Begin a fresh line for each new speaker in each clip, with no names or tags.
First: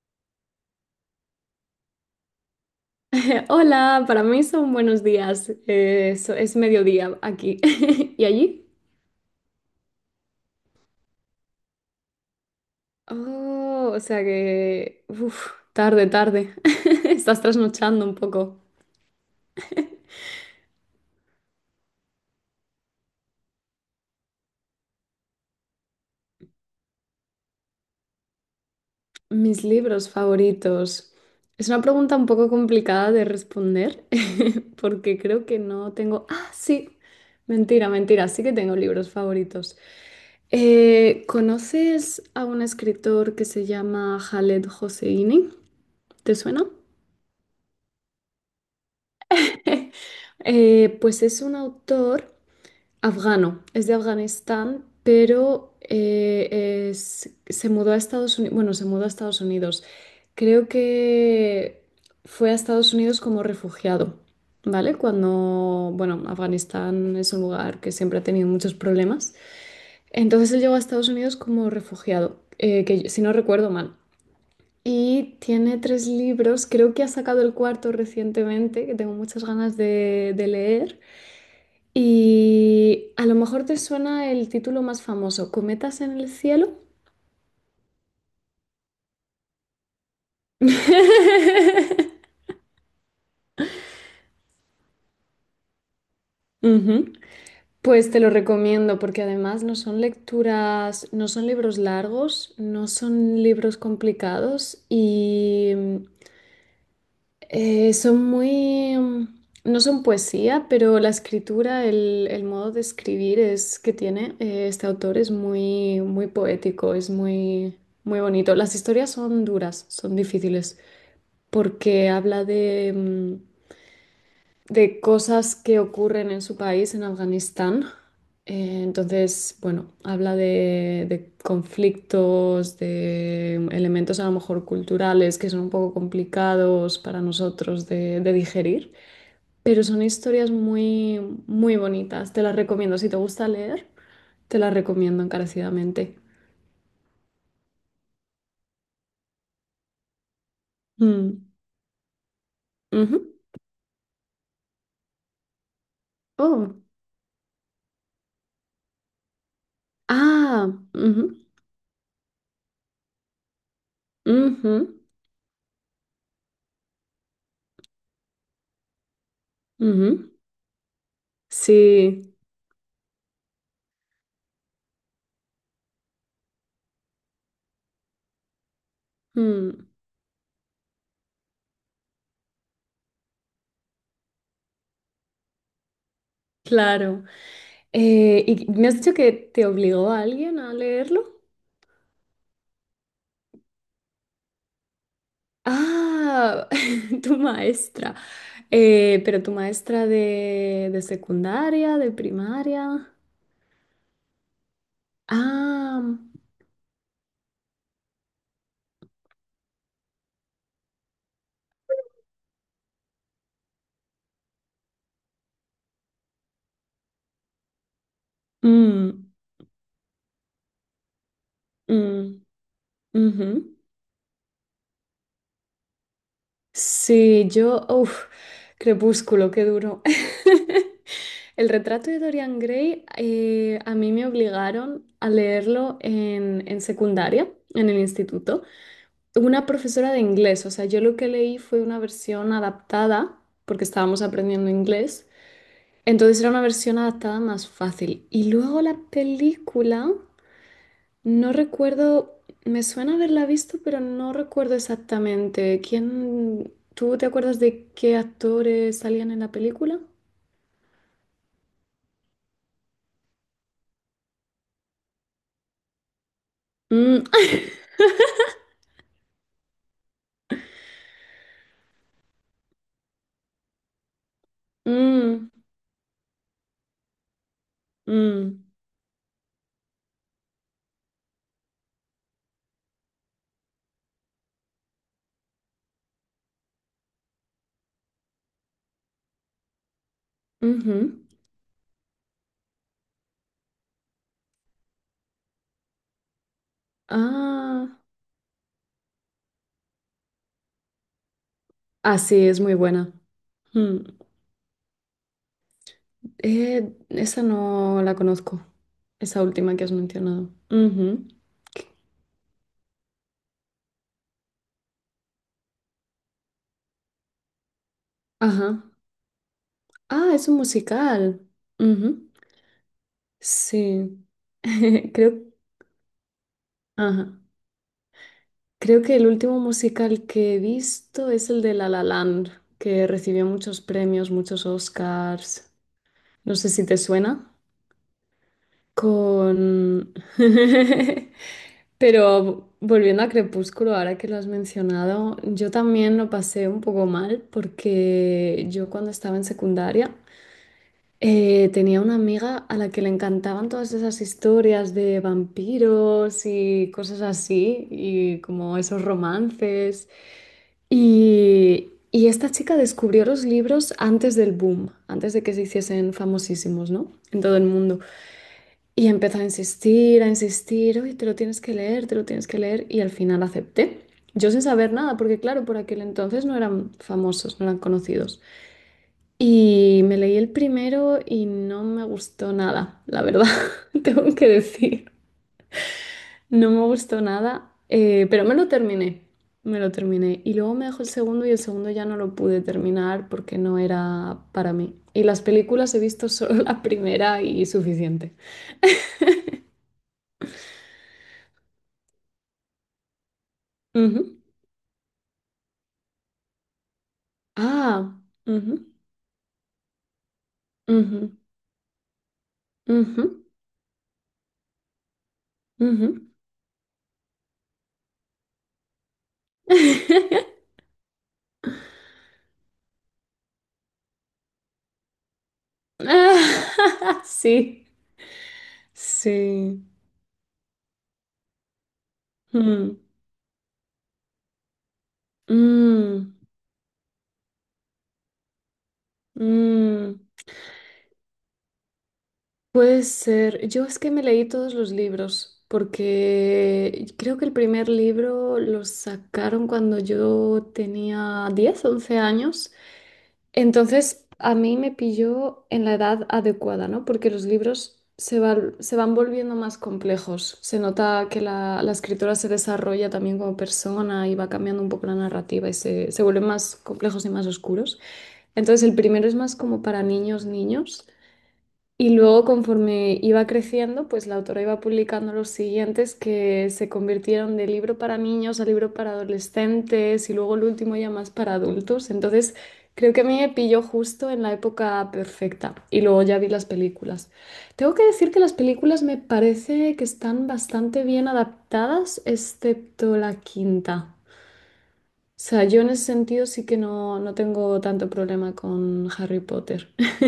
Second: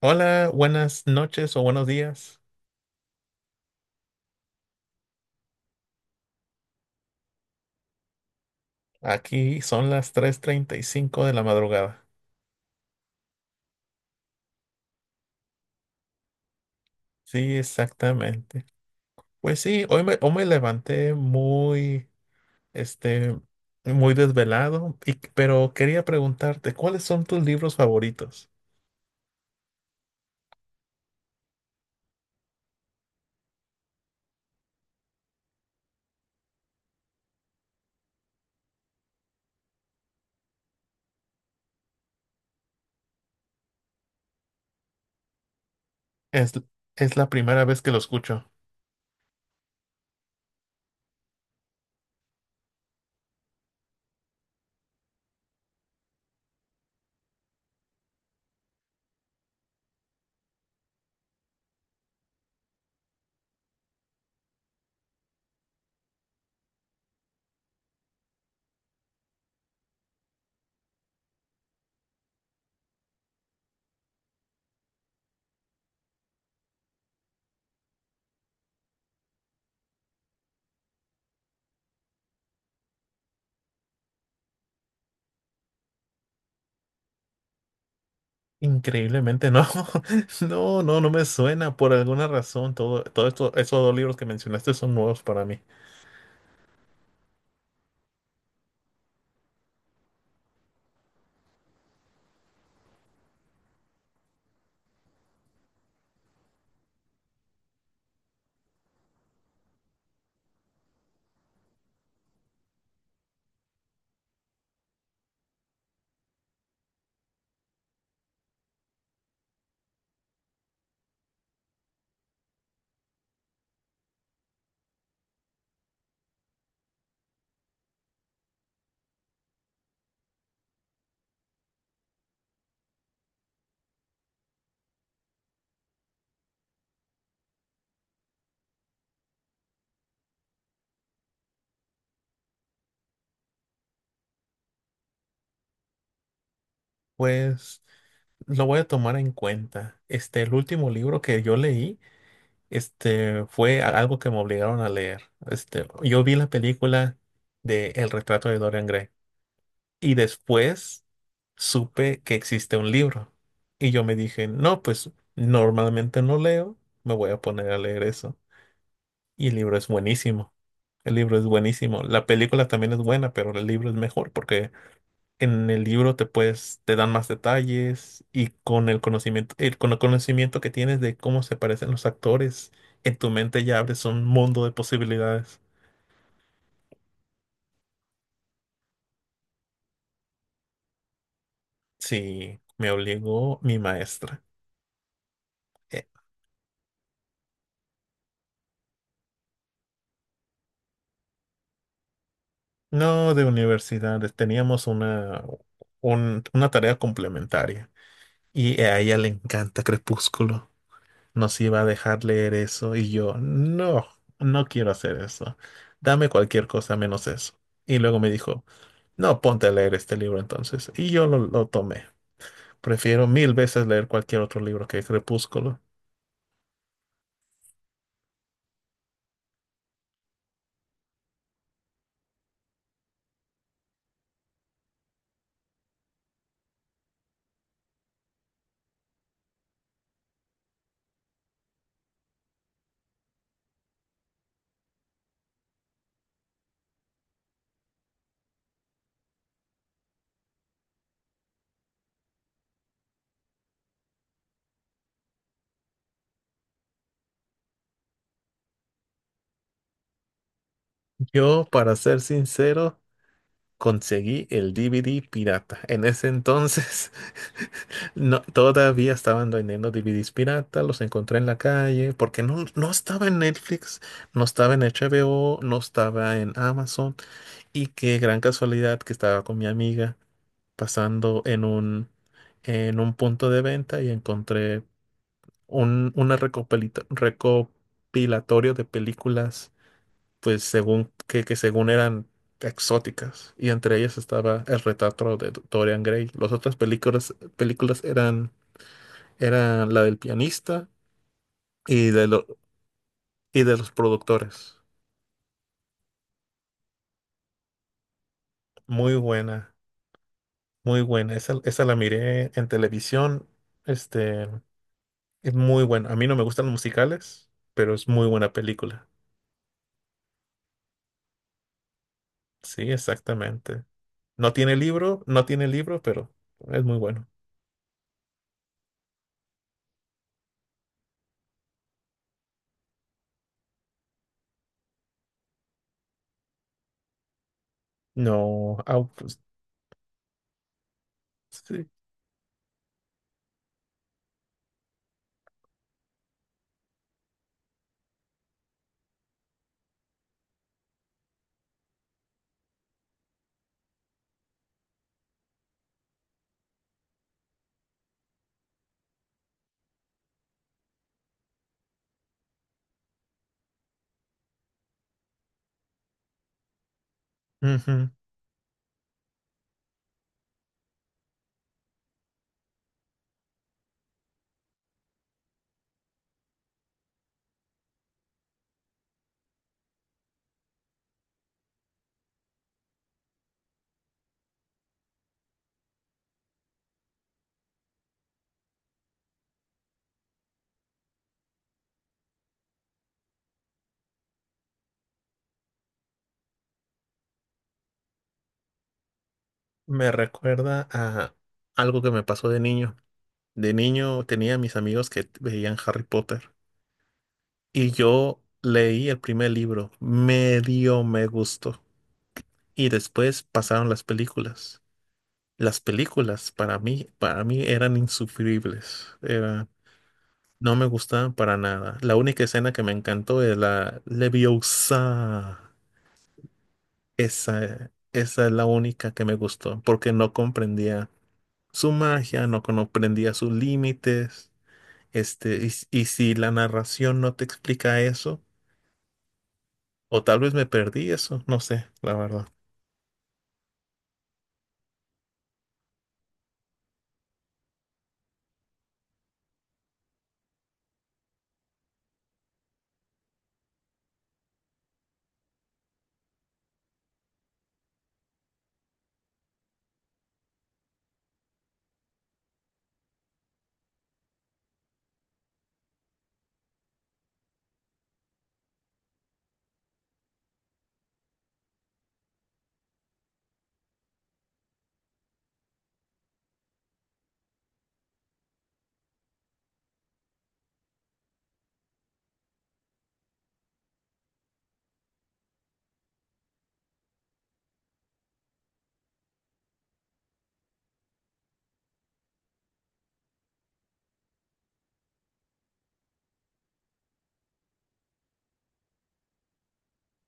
Hola, buenas noches o buenos días.
Hola, para mí son buenos días. Es mediodía aquí. ¿Y allí?
Aquí son las 3:35 de la madrugada.
Oh, o sea que, uf, tarde, tarde. Estás
Sí,
trasnochando un poco.
exactamente. Pues sí, hoy me levanté muy, este, muy desvelado, pero quería preguntarte, ¿cuáles son tus libros favoritos?
Mis libros favoritos. Es una pregunta un poco complicada de responder porque creo que no tengo. Ah, sí. Mentira, mentira. Sí que tengo libros favoritos. ¿Conoces a un escritor que se llama Khaled Hosseini? ¿Te
Es,
suena?
es la primera vez que lo escucho.
Pues es un autor afgano, es de Afganistán, pero se mudó a Estados Unidos, bueno, se mudó a Estados Unidos. Creo que fue a Estados Unidos como refugiado, ¿vale? Cuando, bueno, Afganistán es un lugar que siempre ha tenido muchos problemas. Entonces él llegó a Estados Unidos como refugiado, si no recuerdo mal. Y tiene tres libros, creo que ha sacado el cuarto recientemente, que tengo muchas ganas de leer. Y a lo mejor te suena el título más famoso, ¿Cometas en el cielo?
Increíblemente, no. No, no, no me suena. Por alguna razón, todo esto, esos dos libros que mencionaste son nuevos para mí.
Ujú. Pues te lo recomiendo porque además no son lecturas, no son libros largos, no son libros complicados y Eh, son muy, mm, no son poesía, pero la escritura, el modo de escribir es que tiene este autor es muy, muy poético, es muy, muy bonito. Las historias son duras, son difíciles, porque habla mm, de cosas que ocurren en su país, en Afganistán. Entonces, bueno, habla de conflictos, de elementos a lo mejor culturales que son un poco complicados para nosotros de digerir, pero son historias muy, muy bonitas. Te las recomiendo. Si te gusta leer, te las recomiendo encarecidamente.
Pues lo voy a tomar en cuenta. El último libro que
Mm,
yo leí,
ujú.
algo que me obligaron a leer. Yo vi la
Oh,
película de El retrato de Dorian Gray y
ah,
después
ujú,
supe que existe un libro. Y yo me dije,
ujú,
no, pues normalmente no leo, me voy a poner a leer eso. Y el libro es
ujú.
buenísimo. El libro es buenísimo. La
Sí.
película también es buena, pero el libro es mejor porque en el libro te dan más detalles y con el conocimiento,
Mm.
con el conocimiento que tienes de cómo se parecen los actores, en tu mente ya abres un mundo de posibilidades.
Claro. ¿Y me has dicho que te obligó a alguien a leerlo?
Sí, me obligó mi maestra. Eh,
Ah, tu maestra. Pero tu maestra de secundaria, de primaria.
No de universidades, teníamos
Ah,
una tarea complementaria y a ella le encanta Crepúsculo. Nos iba a dejar leer eso y yo, no, no quiero hacer eso. Dame cualquier cosa menos eso. Y luego me dijo,
mm,
no, ponte a leer este libro entonces. Y yo lo tomé.
mm,
Prefiero
ujú.
mil veces leer cualquier otro libro que Crepúsculo.
Sí, Crepúsculo, qué duro. El retrato de Dorian Gray, a mí me obligaron a leerlo en secundaria, en el instituto. Una profesora de inglés, o sea, yo lo que leí fue una versión adaptada, porque estábamos aprendiendo inglés, entonces era una versión adaptada más fácil. Y luego la película, no recuerdo, me suena haberla visto, pero no recuerdo exactamente. ¿Quién, tú te acuerdas de qué actores salían en la película?
Yo, para ser sincero, conseguí el DVD pirata. En ese entonces,
Mm,
no, todavía estaban vendiendo DVDs pirata, los encontré en la calle, porque no, no estaba en Netflix, no estaba en
mm,
HBO, no estaba en Amazon. Y qué gran
mm,
casualidad que estaba con mi amiga pasando en un punto de venta y encontré recopilatorio de películas, pues según
ujú.
que según eran exóticas. Y entre ellas estaba el retrato de Dorian Gray. Las otras
Ah,
películas eran la del pianista y
ah,
de, lo-
sí, es muy buena.
y de los
Mm.
productores.
Esa no la conozco,
Muy
esa
buena,
última que has mencionado.
muy
Ujú.
buena. Esa la miré en televisión. Este. Es muy bueno. A mí no me gustan los musicales, pero es muy buena
Ajá.
película.
Ah, es un musical. Ujú.
Sí, exactamente.
Sí.
No tiene libro, no
Creo,
tiene libro, pero es muy bueno.
ajá. Creo que el último musical que he visto es el de La La Land, que recibió muchos premios, muchos Oscars. No sé si te suena.
No, ah, pues,
Con...
sí.
Pero volviendo a Crepúsculo, ahora que lo has mencionado, yo también lo pasé un poco mal porque yo cuando estaba en secundaria tenía una amiga a la que le encantaban todas esas historias de vampiros y cosas así, y como esos romances. Y esta chica descubrió los libros antes del boom, antes de que se hiciesen famosísimos, ¿no? En todo el mundo.
Ujú.
Y empezó a insistir, oye, te lo tienes que leer, te lo tienes que leer, y al final acepté. Yo sin saber nada, porque claro, por aquel entonces no eran famosos, no eran conocidos. Y me leí el primero y no me gustó nada, la verdad, tengo que decir. No me gustó nada, pero me lo terminé, me lo terminé. Y luego me dejó el segundo y el segundo ya no lo pude terminar porque no era para mí. Y las películas he visto solo la primera y suficiente.
Me recuerda a algo que me pasó de niño. De niño
Ujú.
tenía mis amigos que veían Harry Potter y
Ah,
yo
ujú.
leí el primer libro. Medio me
Ujú,
gustó. Y
ujú,
después pasaron las películas. Las
ujú.
películas para mí eran insufribles. Era No me gusta para nada. La única escena que me encantó es la Leviosa.
Ah, sí,
Esa es la única que me
sí.
gustó, porque no comprendía su magia, no
Mm,
comprendía sus límites. Y
mm,
si la narración no te explica eso,
mm.
o tal vez me perdí eso, no sé, la verdad.
Puede ser. Yo es que me leí todos los libros, porque creo que el primer libro lo sacaron cuando yo tenía 10 u 11 años. Entonces, a mí me pilló en la edad adecuada, ¿no? Porque los libros se van volviendo más complejos. Se nota que la escritora se desarrolla también como persona y va cambiando un poco la narrativa y se vuelven más complejos y más oscuros. Entonces, el primero es más como para niños, niños. Y luego, conforme iba creciendo, pues la autora iba publicando los siguientes que se convirtieron de libro para niños a libro para adolescentes y luego el último ya más para adultos. Entonces, creo que a mí me pilló justo en la época perfecta y luego ya vi las películas. Tengo que decir que las películas me parece que están bastante bien adaptadas, excepto la quinta. O sea, yo en ese sentido sí que no tengo tanto problema con Harry Potter.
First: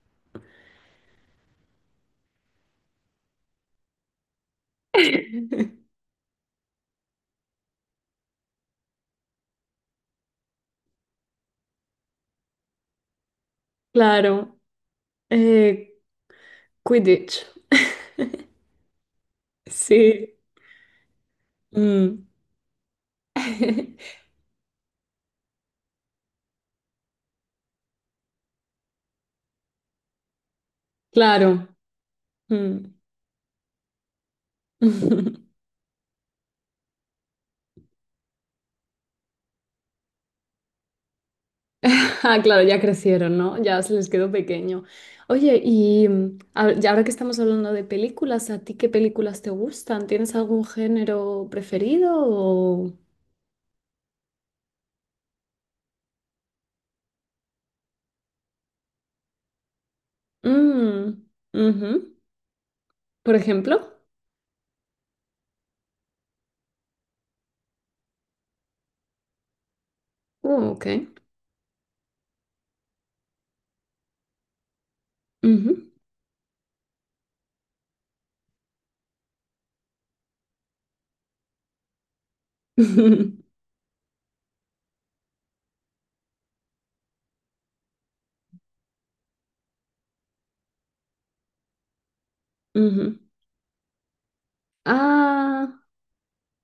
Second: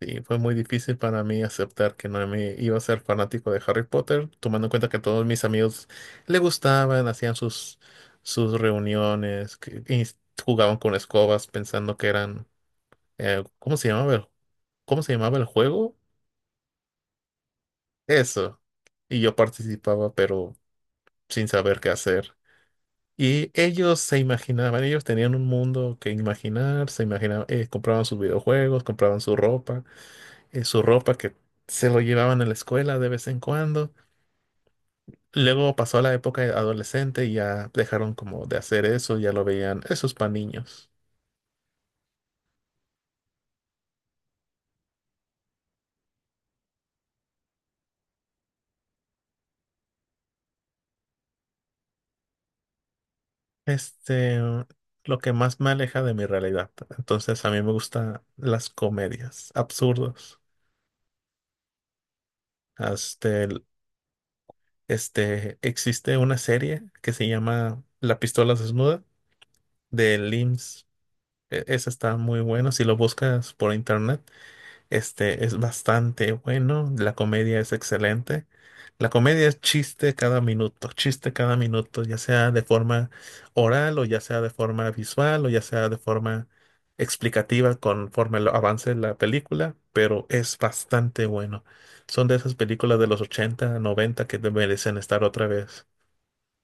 Sí, fue muy difícil para mí aceptar que no me iba a ser fanático de Harry Potter, tomando en cuenta que todos mis amigos le gustaban, hacían sus reuniones, jugaban con escobas pensando que eran, eh, ¿cómo se llamaba el,
Claro,
¿cómo se llamaba el juego?
eh, Quidditch.
Eso. Y yo participaba,
Sí.
pero sin saber qué
Mm.
hacer. Y ellos se imaginaban, ellos tenían un mundo que imaginar, se imaginaban, compraban sus videojuegos, compraban su ropa que
Claro.
se lo llevaban a la
Mm.
escuela de vez en cuando. Luego pasó la época de adolescente y ya dejaron como de hacer eso, ya lo veían, esos para niños.
Ah, claro, ya crecieron, ¿no? Ya se les quedó pequeño. Oye, y ahora que estamos hablando de películas, ¿a ti qué películas te gustan? ¿Tienes algún género preferido o...
Este, lo que más me aleja de mi realidad. Entonces a mí me gustan las comedias absurdas.
Mm, ujú. ¿Por
Este, el-
ejemplo?
existe una serie que se llama La pistola desnuda de LIMS.
Ok.
Esa está muy buena si lo buscas por internet. Este es
Ujú.
bastante bueno, la comedia es excelente. La comedia es chiste cada minuto, ya sea de forma oral o ya sea de forma visual o ya sea de forma explicativa avance la película, pero es bastante bueno. Son de esas películas de
Ujú.
los 80, 90 que te merecen estar otra
Ah,
vez.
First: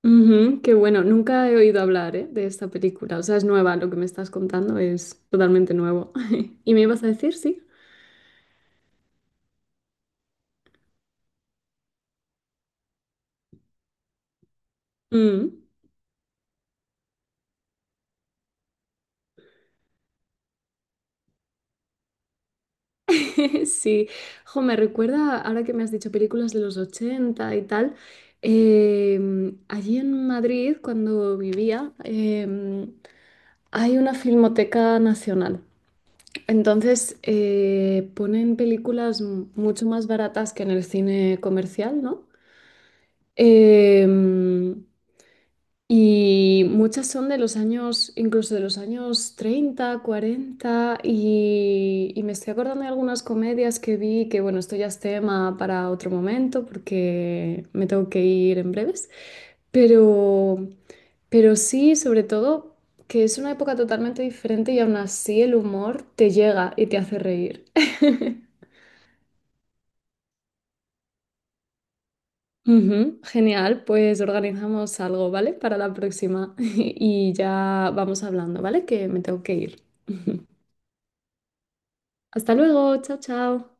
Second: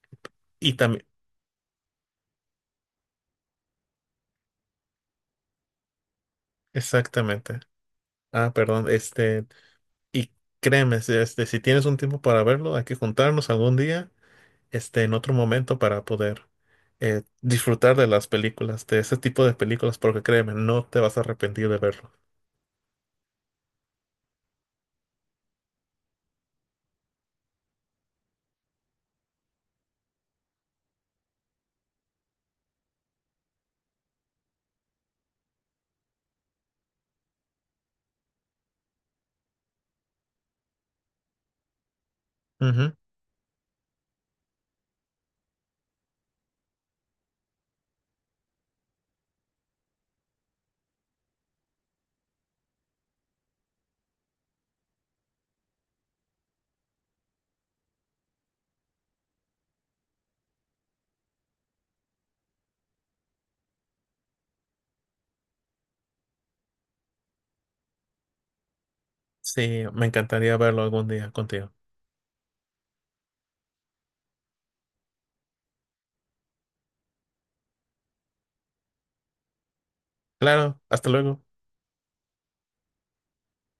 ujú,
Y
qué bueno,
también,
nunca he oído hablar, ¿eh? De esta película, o sea, es nueva, lo que me estás contando es totalmente nuevo. ¿Y me ibas a decir,
exactamente.
sí?
Ah, perdón, y créeme, si tienes un tiempo para verlo, hay que juntarnos algún día en otro
Mm.
momento para poder disfrutar de las películas, de ese tipo de películas, porque créeme, no te vas a arrepentir de verlo.
Sí, jo, me recuerda, ahora que me has dicho películas de los 80 y tal, allí en Madrid, cuando vivía, hay una filmoteca nacional. Entonces, ponen películas mucho más baratas que en el cine comercial, ¿no?
Ujú.
Em, Y muchas son de los años, incluso de los años 30, 40, y me estoy acordando de algunas comedias que vi, que bueno, esto ya es tema para otro momento porque me tengo que ir en breves, pero, pero, sí, sobre todo, que es una época totalmente diferente y aún así el humor te llega y te hace reír.
Sí, me encantaría verlo algún día contigo.
Ujú, genial, pues organizamos algo, ¿vale? Para la próxima y ya vamos hablando, ¿vale? Que me tengo que ir.
Claro, hasta luego.
Hasta luego, chao, chao.